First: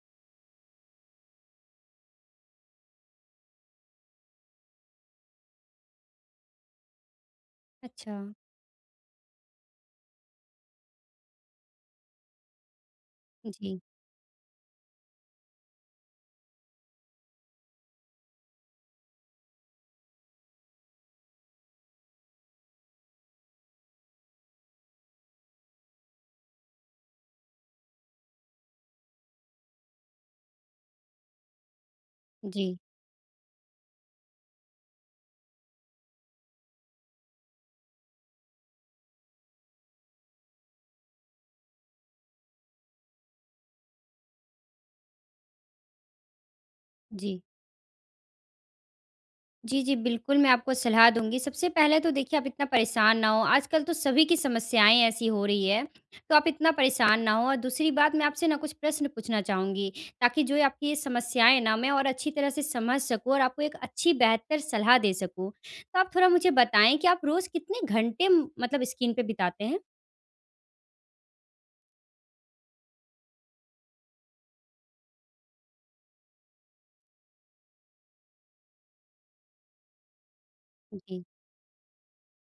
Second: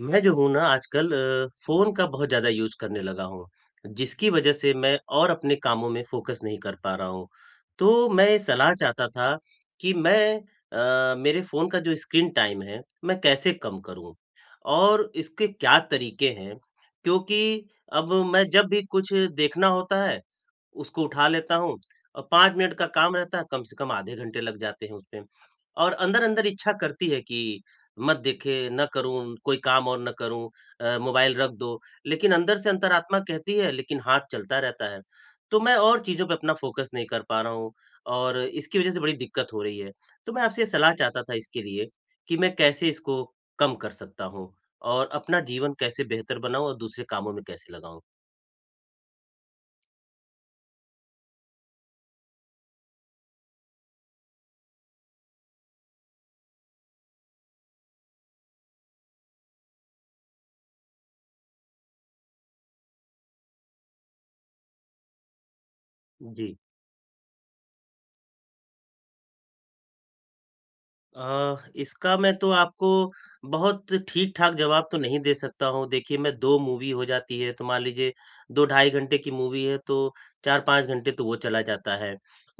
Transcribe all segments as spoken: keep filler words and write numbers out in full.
मैं जो हूँ ना आजकल अ, फ़ोन का बहुत ज़्यादा यूज़ करने लगा हूँ, जिसकी वजह से मैं और अपने कामों में फ़ोकस नहीं कर पा रहा हूँ। तो अच्छा। मैं सलाह चाहता था कि मैं अ, मेरे फ़ोन का जो स्क्रीन टाइम है, मैं जी, कैसे कम जी, करूँ? और इसके क्या तरीके हैं? क्योंकि अब मैं जब भी कुछ देखना होता है, उसको उठा लेता हूँ और पाँच मिनट का काम रहता है, कम से कम आधे घंटे लग जाते हैं उसमें। और अंदर-अंदर इच्छा करती है कि मत देखे, ना करूँ, कोई काम और ना करूँ अ, मोबाइल रख दो, लेकिन अंदर से जी। अंतरात्मा कहती है, लेकिन हाथ चलता रहता है। तो मैं और चीज़ों पे अपना फ़ोकस नहीं कर पा रहा हूँ और इसकी वज़ह से बड़ी दिक्कत हो रही है। तो मैं आपसे सलाह चाहता था इसके लिए कि मैं कैसे इसको कम कर सकता हूँ और अपना जीवन कैसे बेहतर बनाऊँ और दूसरे कामों में कैसे लगाऊँ? जी, जी, बिल्कुल मैं आपको सलाह दूँगी। सबसे पहले तो देखिए आप इतना परेशान ना हो, आजकल तो सभी की समस्याएँ ऐसी हो रही है, तो आप इतना परेशान ना हो और दूसरी बात मैं आपसे ना कुछ प्रश्न पूछना चाहूँगी, ताकि जो ये आपकी ये समस्याएँ ना मैं और अच्छी तरह से समझ सकूँ और आपको एक अच्छी बेहतर सलाह दे सकूँ। तो आप थोड़ा मुझे जी। बताएँ कि आप रोज़ कितने घंटे म मतलब स्क्रीन पे बिताते हैं? अ, इसका मैं तो आपको बहुत ठीक-ठाक जवाब तो नहीं दे सकता हूँ। देखिए, मैं दो मूवी हो जाती है, तो मान लीजिए 2 ढाई घंटे की मूवी है, तो चार पाँच घंटे तो जी, वो चला जाता है।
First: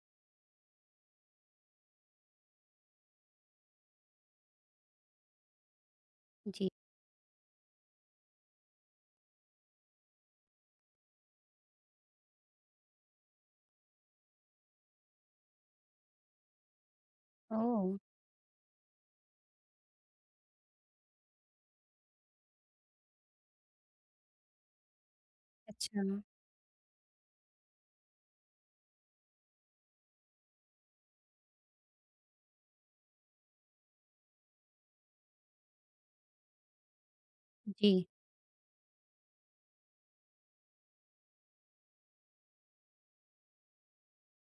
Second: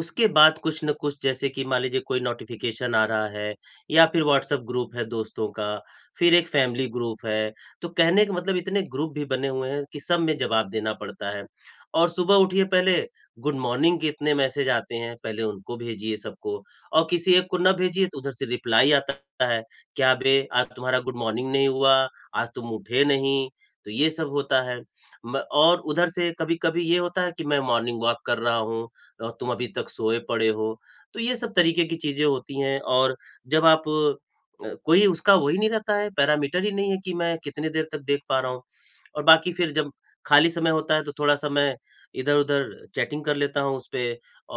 उसके बाद कुछ न कुछ जैसे कि मान लीजिए कोई नोटिफ़िकेशन आ रहा है या फिर व्हाट्सएप ग्रुप है दोस्तों का, फिर एक जी। फैमिली ग्रुप है। तो कहने का मतलब इतने ग्रुप भी बने हुए हैं कि सब में जवाब देना पड़ता है। और सुबह उठिए पहले गुड मॉर्निंग के इतने मैसेज आते हैं, पहले उनको भेजिए सबको। और किसी एक को ना ओह! भेजिए तो उधर से रिप्लाई आता है, क्या बे आज तुम्हारा गुड मॉर्निंग नहीं हुआ, आज तुम उठे नहीं, तो ये सब होता है। म और अच्छा। उधर से कभी-कभी ये होता है कि मैं मॉर्निंग वॉक कर रहा हूँ और तुम अभी तक सोए पड़े हो, तो ये सब तरीके की चीज़ें होती हैं और जब आप अ, कोई उसका वही नहीं रहता है, पैरामीटर ही नहीं है कि मैं कितने देर जी, तक देख पा रहा हूँ। और बाकी फिर जब खाली समय होता है तो थोड़ा-सा मैं इधर-उधर चैटिंग कर लेता हूँ उसपे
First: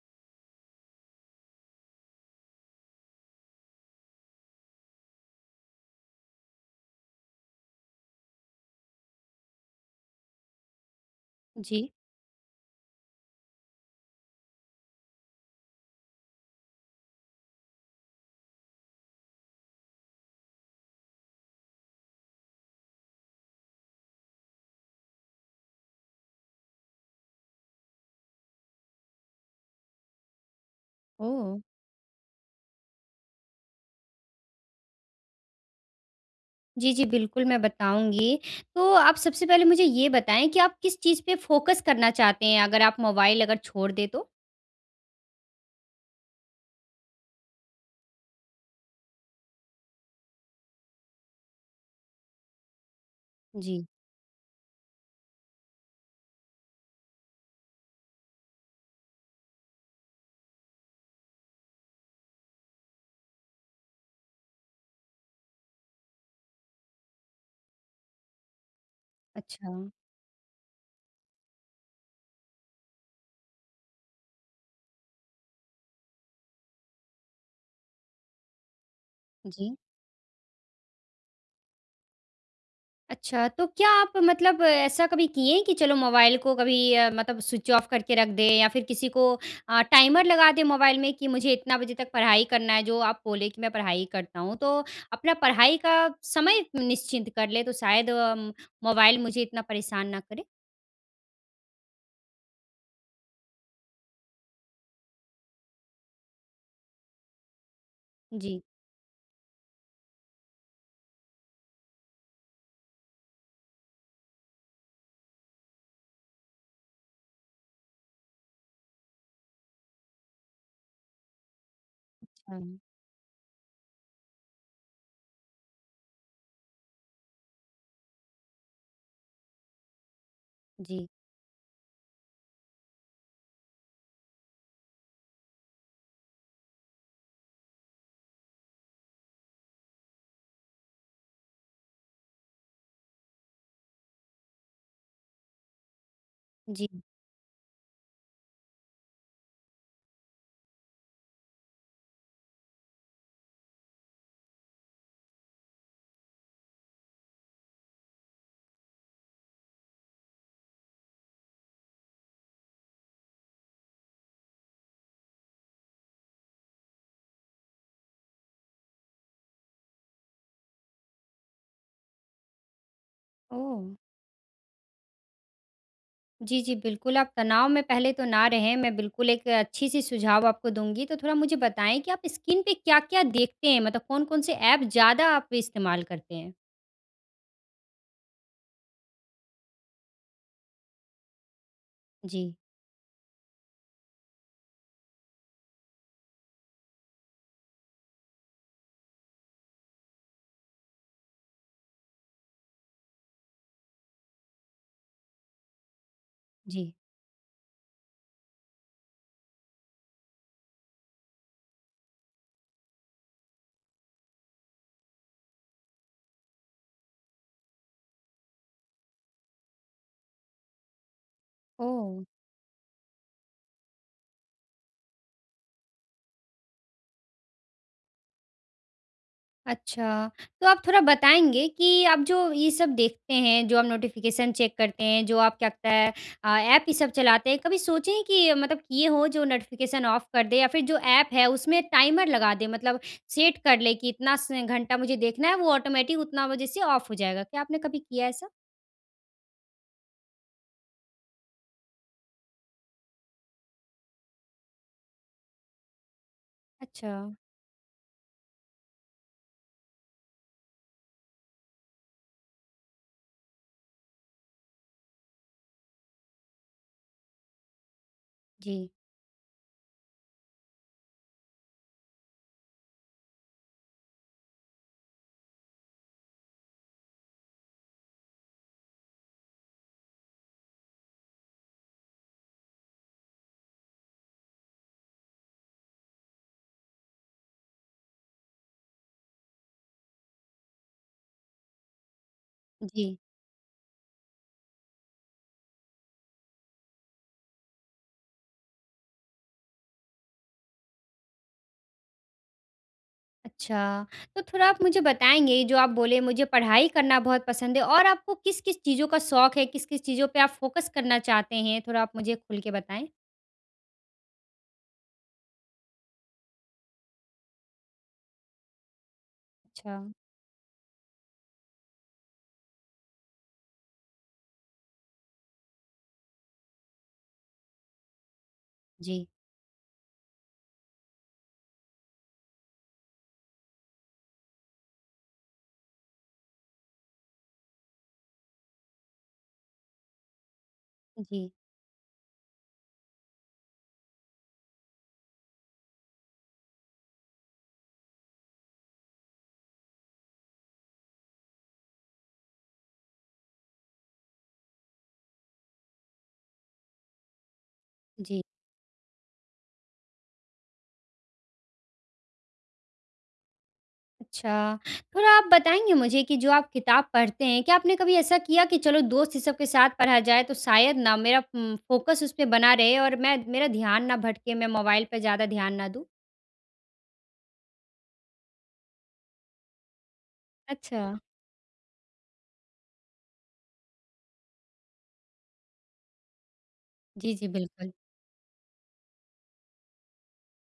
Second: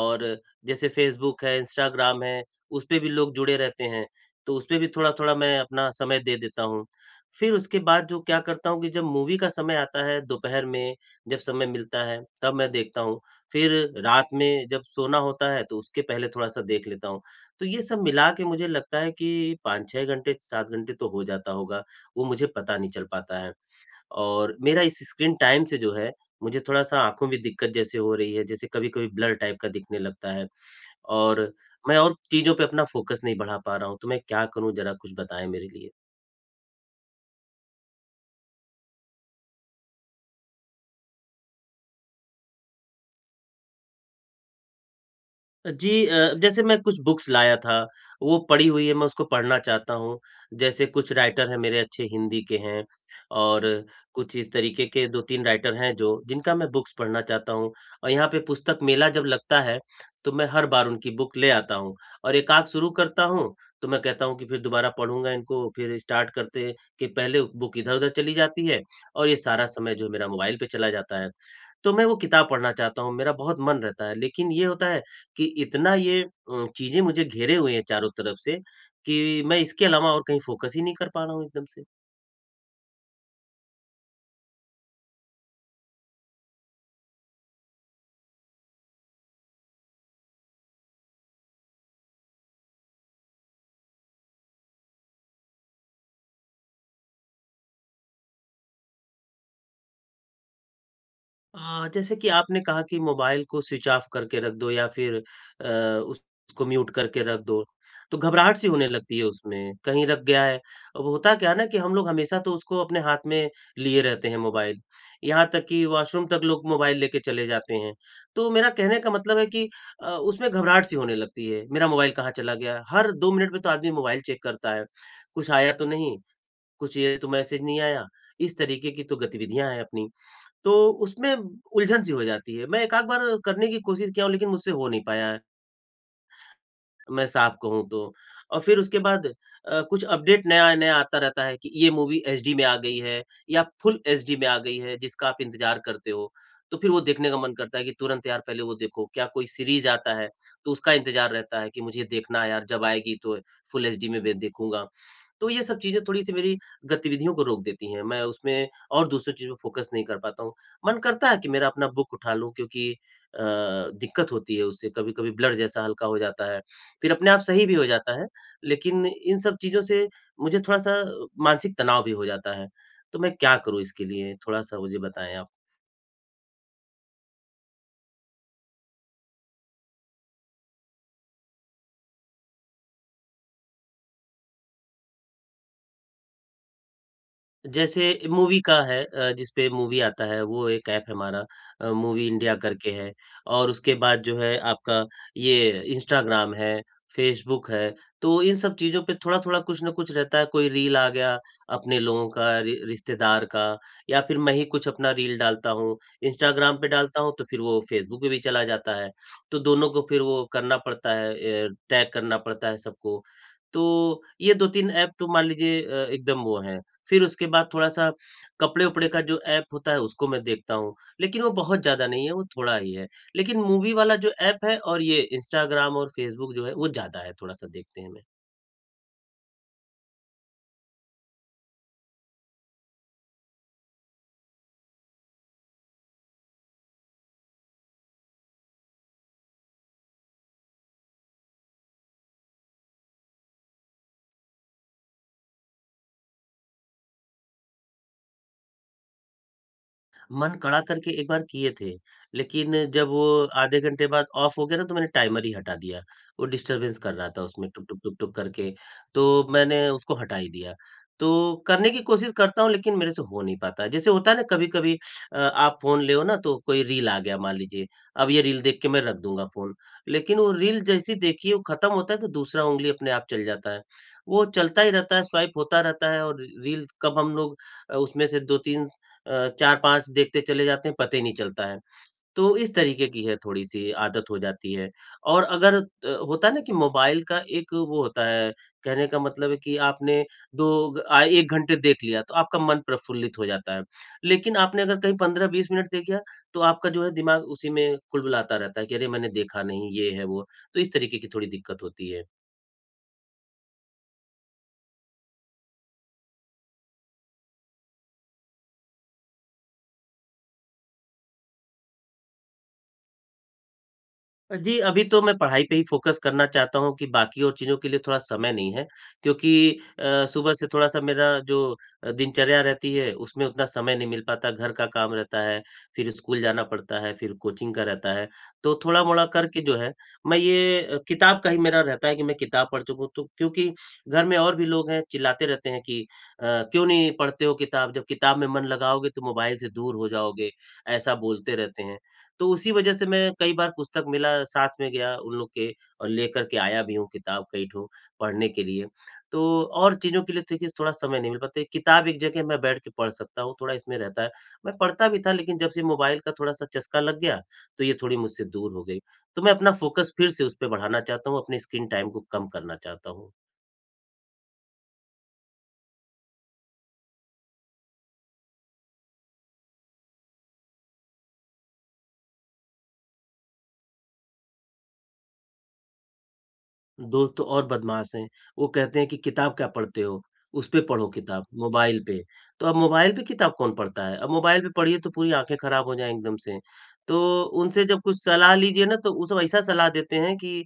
और जैसे फ़ेसबुक है, इंस्टाग्राम है, उसपे भी लोग जुड़े रहते हैं, तो उसपे भी थोड़ा-थोड़ा मैं अपना समय दे देता हूँ। फिर उसके बाद जो क्या करता हूँ कि जब मूवी का समय आता है दोपहर में जब समय जी। मिलता है, तब मैं देखता हूँ। फिर रात में जब सोना होता है, तो उसके पहले थोड़ा-सा देख लेता हूँ। तो ये सब मिला के मुझे लगता है कि पाँच छह घंटे, सात घंटे तो हो जाता होगा, वो मुझे पता नहीं चल पाता है। और मेरा इस स्क्रीन टाइम से जो है, मुझे थोड़ा-सा आँखों में दिक्कत जैसे हो रही है, जैसे कभी-कभी ब्लर टाइप का दिखने लगता है। और ओह! मैं और चीज़ों पे अपना फ़ोकस नहीं बढ़ा पा रहा हूँ, तो मैं क्या करूँ ज़रा कुछ बताएँ मेरे लिए? जी, जी, बिल्कुल, मैं बताऊँगी। तो आप सबसे पहले मुझे ये बताएँ कि आप किस चीज़ पे फ़ोकस करना चाहते हैं, अगर आप मोबाइल अगर छोड़ दें तो? जी, अ, जैसे मैं कुछ बुक्स लाया था, वो पढ़ी हुई है, मैं उसको पढ़ना चाहता हूँ। जैसे कुछ राइटर हैं मेरे अच्छे हिंदी के हैं और जी, कुछ इस तरीके के दो तीन राइटर हैं जो जिनका मैं बुक्स पढ़ना चाहता हूँ। और यहाँ पे पुस्तक मेला जब लगता है, तो मैं हर बार उनकी बुक ले आता हूँ और एक आध शुरू करता हूँ, तो मैं कहता हूँ कि फिर दोबारा पढ़ूँगा इनको, फिर स्टार्ट करते के पहले बुक इधर-उधर चली जाती है और ये सारा अच्छा, समय जो है मेरा मोबाइल पे चला जाता है। तो मैं वो किताब पढ़ना चाहता हूँ, मेरा बहुत मन रहता है, लेकिन ये होता है कि इतना ये अ, चीज़ें मुझे घेरे हुए हैं चारों तरफ से कि मैं जी। इसके अलावा और कहीं फ़ोकस ही नहीं कर पा रहा हूँ एकदम से। अच्छा, तो क्या आप मतलब ऐसा कभी किए हैं कि चलो मोबाइल को कभी अ, मतलब स्विच ऑफ करके रख दें या फिर किसी को अ, टाइमर लगा दें मोबाइल में कि मुझे इतना बजे तक पढ़ाई करना है, जो आप बोले कि मैं पढ़ाई करता हूँ। तो अपना पढ़ाई का समय निश्चिंत कर लें, तो शायद अम, मोबाइल मुझे इतना परेशान ना करे? अ, जैसे कि आपने कहा कि मोबाइल को स्विच ऑफ करके रख दो या फिर अ, उसको म्यूट करके रख दो, तो घबराहट जी, सी होने लगती है उसमें, कहीं रख गया है। अब होता क्या है ना कि हम लोग हमेशा तो उसको अपने हाथ में लिए रहते हैं मोबाइल, यहाँ तक कि वॉशरूम तक लोग मोबाइल लेके चले जाते हैं। तो मेरा कहने का मतलब है कि अ, उसमें घबराहट सी होने लगती है, मेरा मोबाइल कहाँ चला अच्छा, गया? हर दो मिनट में तो आदमी मोबाइल चेक करता है, कुछ आया तो नहीं, कुछ ये तो मैसेज नहीं आया, इस तरीके की तो गतिविधियाँ हैं अपनी। तो जी, उसमें उलझन सी हो जाती है। मैं एक आध बार करने की कोशिश किया हूँ लेकिन मुझसे हो नहीं पाया है। मैं साफ कहूँ तो। और फिर उसके बाद अ, कुछ अपडेट नया-नया आता रहता है कि ये मूवी एचडी में आ गई है या फुल एचडी में आ गई है जिसका आप इंतज़ार करते हो। तो जी। फिर वो देखने का मन करता है कि तुरंत यार पहले वो देखो, क्या कोई सीरीज़ आता है तो उसका इंतज़ार रहता है कि मुझे देखना है यार जब आएगी तो फुल एचडी में मैं देखूँगा। तो ये सब चीज़ें थोड़ी-सी मेरी गतिविधियों को रोक देती हैं। मैं उसमें और दूसरी चीज़ में फ़ोकस नहीं कर पाता हूँ। मन करता है कि मेरा अपना बुक उठा लूँ क्योंकि अ, दिक्कत होती है उससे कभी-कभी ब्लर जैसा हल्का हो जाता है। फिर अपने आप सही भी हो जाता है, लेकिन इन सब चीज़ों से मुझे थोड़ा-सा मानसिक तनाव भी हो जाता है। तो मैं क्या करूँ ओह! इसके लिए? थोड़ा-सा मुझे बताएँ आप। जी, जी, बिल्कुल, आप तनाव में पहले तो ना रहें, मैं बिल्कुल एक अच्छी-सी सुझाव आपको दूँगी। तो थोड़ा मुझे बताएँ कि आप स्क्रीन पे क्या-क्या देखते हैं? मतलब कौन-कौन से ऐप ज़्यादा आप इस्तेमाल करते हैं? जैसे मूवी का है अ, जिसपे मूवी आता है वो एक ऐप है हमारा अ, मूवी जी, इंडिया करके है और उसके बाद जो है आपका ये इंस्टाग्राम है, फेसबुक है, तो इन सब चीज़ों पे थोड़ा-थोड़ा कुछ ना कुछ रहता है, कोई रील आ गया अपने लोगों का, रि रिश्तेदार का या फिर मैं ही कुछ अपना रील डालता हूँ, इंस्टाग्राम पे जी। डालता हूँ तो फिर वो फेसबुक पे भी चला जाता है, तो दोनों को फिर वो करना पड़ता है ए, टैग करना पड़ता है सबको। तो ये दो तीन ऐप तो मान लीजिए अ, एकदम वो हैं फिर उसके बाद थोड़ा-सा कपड़े-उपड़े का जो ऐप होता है उसको मैं देखता हूँ, लेकिन वो बहुत ज़्यादा ओह! नहीं है, वो थोड़ा ही है। लेकिन मूवी वाला जो ऐप है और ये इंस्टाग्राम और फ़ेसबुक जो है वो ज़्यादा है, थोड़ा-सा देखते हैं। अच्छा, तो आप थोड़ा बताएँगे कि आप जो ये सब देखते हैं, जो आप नोटिफ़िकेशन चेक करते हैं, जो आप क्या कहता है अ, ऐप ये सब चलाते हैं, कभी सोचे हैं कि मतलब किए हो जो नोटिफ़िकेशन ऑफ कर दें या फिर जो ऐप है उसमें टाइमर लगा दें मतलब सेट कर लें कि इतना स घंटा मुझे देखना है वो ऑटोमेटिक उतना बजे से ऑफ हो जाएगा। क्या आपने कभी किया है ऐसा? मन कड़ा करके एक बार किए थे, लेकिन जब वो आधे घंटे बाद ऑफ हो गया ना तो मैंने टाइमर ही हटा दिया। वो डिस्टर्बेंस अच्छा, कर रहा था उसमें टुक, टुक, टुक, टुक करके, तो मैंने उसको हटा ही दिया। तो करने की कोशिश करता हूँ लेकिन मेरे से हो नहीं पाता है। जैसे होता है ना कभी-कभी अ, आप फ़ोन ले हो ना तो कोई रील आ गया मान लीजिए, अब ये रील देख के जी, मैं रख दूँगा फ़ोन। लेकिन वो रील जैसी देखी वो खत्म होता है तो दूसरा ऊँगली अपने आप चल जाता है। वो चलता ही रहता है, स्वाइप होता रहता है और रील कब हम लोग अ, उसमें से दो तीन अ, चार पाँच देखते चले जाते हैं, पता ही नहीं चलता है। तो इस तरीके की है थोड़ी-सी आदत हो जाती है। और अगर अ, होता है ना कि मोबाइल का एक वो होता है, कहने का मतलब है कि आपने 2 ग अ, एक घंटे देख लिया, तो आपका मन जी। प्रफुल्लित हो जाता है। लेकिन आपने अगर कहीं पंद्रह बीस मिनट देख लिया, तो आपका जो है दिमाग उसी में कुलबुलाता रहता है कि अरे! मैंने देखा नहीं, ये है, वो। तो इस तरीके की थोड़ी दिक्कत होती है। अच्छा, तो थोड़ा आप मुझे बताएँगे ये जो आप बोले मुझे पढ़ाई करना बहुत पसंद है और आपको किस-किस चीज़ों का शौक है? किस-किस चीज़ों पे आप फ़ोकस करना चाहते हैं? थोड़ा आप मुझे खुल के बताएँ। जी, अभी तो मैं पढ़ाई पे ही फ़ोकस करना चाहता हूँ कि बाकी और चीज़ों के लिए थोड़ा समय नहीं है, क्योंकि अच्छा, अ, सुबह से थोड़ा-सा मेरा जो अ, दिनचर्या रहती है, उसमें उतना समय नहीं मिल पाता, घर का काम रहता है, फिर स्कूल जाना पड़ता है, फिर कोचिंग का रहता है। तो थोड़ा-मोड़ा जी, करके जो है, मैं ये अ, किताब का ही मेरा रहता है कि मैं किताब पढ़ चुकूँ तो क्योंकि घर में और भी लोग हैं, चिल्लाते रहते हैं कि अ, "क्यों नहीं पढ़ते हो किताब? जब किताब में मन लगाओगे तो मोबाइल से दूर हो जाओगे।" ऐसा जी, बोलते रहते हैं। तो उसी वजह से मैं कई बार पुस्तक मेला साथ में गया उन लोग के और लेकर के आया भी हूँ किताब कई ठो पढ़ने के लिए। तो और चीज़ों के लिए तो देखिए थोड़ा समय नहीं मिल पाता है। किताब एक जगह मैं बैठ के पढ़ सकता हूँ, थोड़ा इसमें रहता है। मैं पढ़ता भी था लेकिन जब से मोबाइल का थोड़ा-सा चस्का लग गया, तो ये थोड़ी जी। मुझसे दूर हो गई। तो मैं अपना फ़ोकस फिर से उस पे बढ़ाना चाहता हूँ, अपने स्क्रीन टाइम को कम करना चाहता हूँ। अच्छा, थोड़ा आप बताएँगे मुझे कि जो आप किताब पढ़ते हैं, क्या आपने कभी ऐसा किया कि चलो दोस्त ये सब के साथ पढ़ा जाए तो शायद ना मेरा उम, फ़ोकस उस पे बना रहे और मैं मेरा ध्यान ना भटके, मैं मोबाइल पे ज़्यादा ध्यान ना दूँ? दोस्त तो और बदमाश हैं। वो कहते हैं कि किताब क्या पढ़ते हो? उस पे अच्छा। पढ़ो किताब, मोबाइल पे। तो अब मोबाइल पे किताब कौन पढ़ता है? अब मोबाइल पे पढ़िए तो पूरी आँखें खराब हो जाएँ एकदम से। जी, तो जी, उनसे बिल्कुल। जब कुछ सलाह लीजिए ना तो वो सब ऐसा सलाह देते हैं कि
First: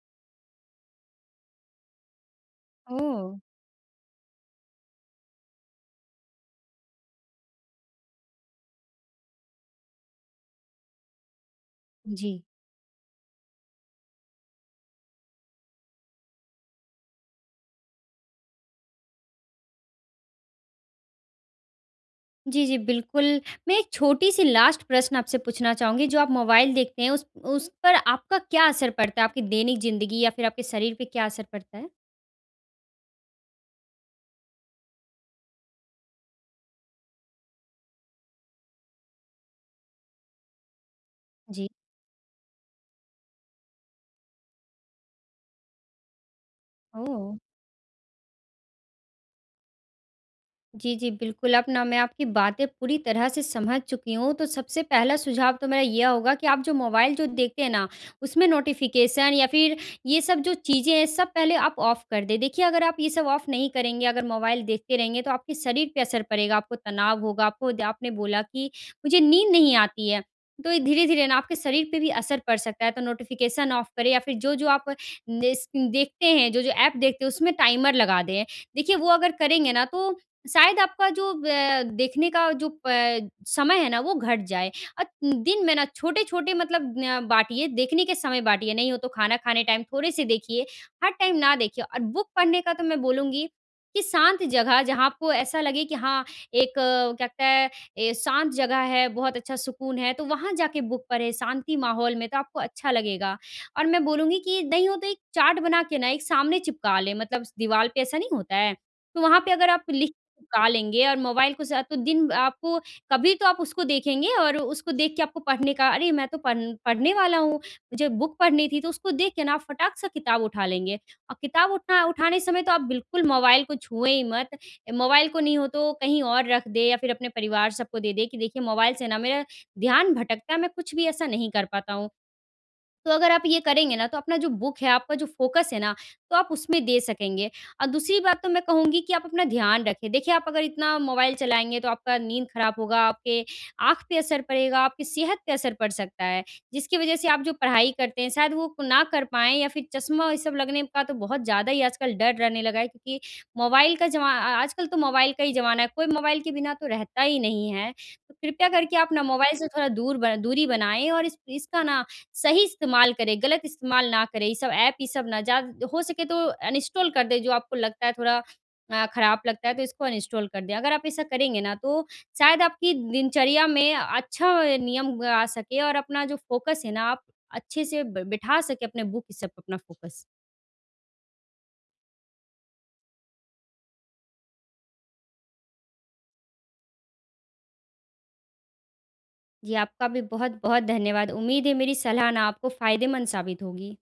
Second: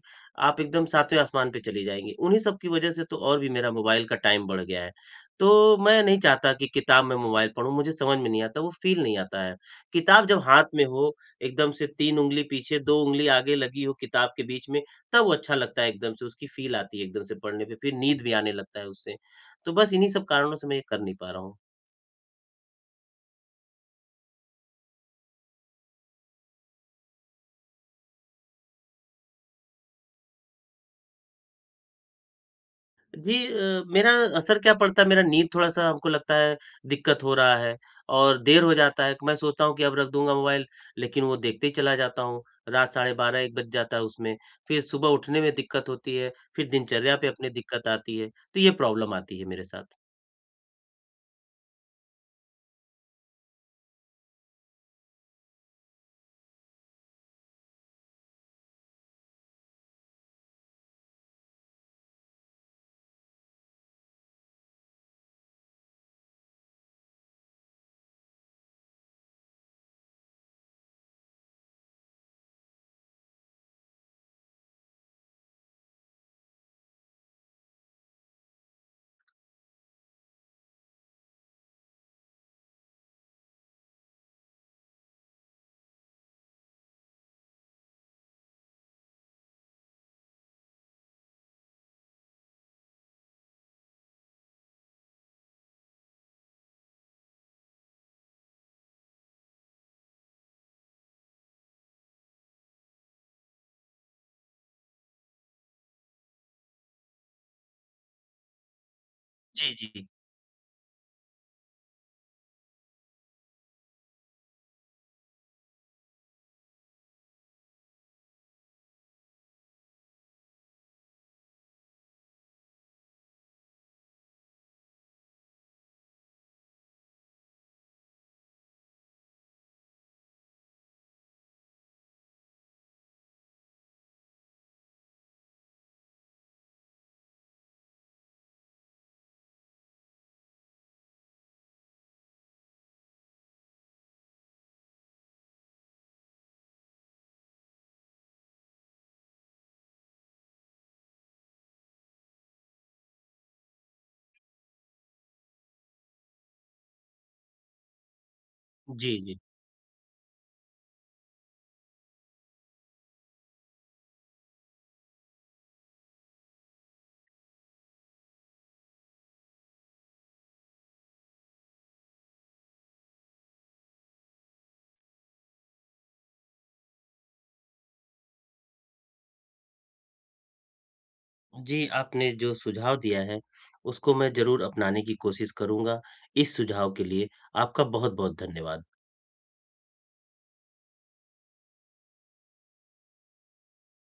आप एकदम सातवें आसमान पे चली जाएँगी। उन्हीं सब की वजह से तो ओह! और भी मेरा मोबाइल का टाइम बढ़ गया है। तो मैं नहीं चाहता कि किताब में मोबाइल पढूँ, मुझे समझ में नहीं आता, वो फ़ील नहीं आता है। किताब जब हाथ में हो, एकदम से तीन जी। उँगली पीछे, दो उँगली आगे लगी हो किताब के बीच में, तब वो अच्छा लगता है एकदम से, उसकी फ़ील आती है एकदम से पढ़ने पे, फिर नींद भी आने लगता है उससे। तो बस इन्हीं सब कारणों से मैं ये कर नहीं पा रहा हूँ। जी, जी, बिल्कुल। मैं एक छोटी-सी लास्ट प्रश्न आपसे पूछना चाहूँगी, जो आप मोबाइल देखते हैं, उस उस पर आपका क्या असर पड़ता है? आपकी दैनिक ज़िंदगी या फिर आपके शरीर पे क्या असर पड़ता है? जी, अ, मेरा असर क्या पड़ता है, मेरा नींद थोड़ा-सा हमको लगता है दिक्कत हो रहा है और देर हो जाता है, मैं सोचता हूँ कि अब रख दूँगा मोबाइल, लेकिन वो देखते जी। ही चला जाता हूँ। रात साढ़े बारह एक बज जाता है उसमें, फिर सुबह उठने में दिक्कत होती है, फिर दिनचर्या पे ओह! अपने दिक्कत आती है, तो ये प्रॉब्लम आती है मेरे साथ। जी, जी, बिल्कुल, अब ना मैं आपकी बातें पूरी तरह से समझ चुकी हूँ, तो सबसे पहला सुझाव तो मेरा ये होगा कि आप जो मोबाइल जो देखते हैं ना, उसमें नोटिफ़िकेशन या फिर ये सब जो चीज़ें हैं, सब पहले आप ऑफ़ कर दें। देखिए, अगर आप ये सब ऑफ़ नहीं करेंगे, अगर मोबाइल देखते रहेंगे, तो आपके शरीर पे असर पड़ेगा, आपको तनाव होगा, आपको द आपने बोला कि मुझे नींद नहीं आती है, तो ये धीरे-धीरे ना आपके शरीर पे भी असर पड़ सकता है। तो नोटिफ़िकेशन ऑफ़ करें या फिर जो-जो आप नेस देखते हैं, जो-जो ऐप देखते हैं, उसमें टाइमर लगा दें। देखिए, वो अगर करेंगे ना, तो शायद आपका जो अ, देखने का जो प समय है ना वो घट जाए। अ, दिन में ना छोटे-छोटे मतलब अ, बाँटिए, देखने के समय बाँटिए, नहीं हो तो खाना खाने टाइम थोड़े-से देखिए, हर टाइम ना देखिए और बुक पढ़ने का तो मैं बोलूँगी कि शांत जगह जहाँ आपको ऐसा लगे कि हाँ, एक अ, क्या कहता है ए, शांत जगह है, बहुत अच्छा सुकून है, तो वहाँ जाके बुक पढ़ें, शांति माहौल में तो आपको अच्छा लगेगा। और मैं बोलूँगी कि नहीं हो तो एक चार्ट बना के ना एक सामने चिपका लें, मतलब दीवार पे ऐसा नहीं होता है? तो वहाँ पे अगर जी, आप जी। लिख उगा लेंगे और मोबाइल को साथ तो दिन आपको कभी तो आप उसको देखेंगे और उसको देख के आपको पढ़ने का अरे मैं तो पढ़ पढ़ने वाला हूँ, मुझे बुक पढ़नी थी तो उसको देख के ना आप फटाक से किताब उठा लेंगे। और किताब उठना उठाने समय तो आप बिल्कुल मोबाइल को छुएँ ही मत। मोबाइल को नहीं हो तो कहीं और रख दें या फिर अपने परिवार सबको दे दें कि देखिए मोबाइल से ना मेरा ध्यान भटकता है, मैं कुछ भी ऐसा नहीं कर पाता हूँ। तो अगर आप ये करेंगे ना, तो अपना जो बुक है, आपका जो फ़ोकस है ना, तो आप उसमें दे सकेंगे। और दूसरी बात तो मैं कहूँगी कि आप अपना ध्यान रखें। देखिए, आप अगर इतना मोबाइल चलाएँगे, तो आपका नींद खराब होगा, आपके आँख पे असर पड़ेगा, आपकी सेहत पे असर पड़ सकता है, जिसकी वज़ह से आप जो पढ़ाई करते हैं, शायद वो ना कर पाएँ या फिर चश्मा ये सब लगने का तो बहुत ज़्यादा ही आजकल डर रहने लगा है क्योंकि मोबाइल का जमा अ, आजकल तो मोबाइल का ही ज़माना है, कोई मोबाइल के बिना तो रहता ही नहीं है। तो कृपया करके आप जी, ना जी। मोबाइल से थोड़ा दूर ब दूरी बनाएँ और इस इसका ना सही इस्तेमाल करें, गलत इस्तेमाल ना करें, ये सब ऐप ये सब ना ज़्यादा हो सके तो अनइंस्टॉल कर दें, जो आपको लगता है थोड़ा अ, खराब लगता है तो इसको अनइंस्टॉल कर दें। अगर आप ऐसा करेंगे ना तो शायद आपकी दिनचर्या में अच्छा नियम आ सके और अपना जो फ़ोकस है ना आप अच्छे से ब बिठा सके अपने बुक ये सब पे अपना फ़ोकस। जी, आपने जो सुझाव दिया है, उसको मैं ज़रूर अपनाने की कोशिश करूँगा। इस सुझाव के लिए आपका बहुत-बहुत धन्यवाद। जी, आपका भी बहुत-बहुत धन्यवाद। उम्मीद है मेरी सलाह ना आपको फ़ायदेमंद साबित होगी।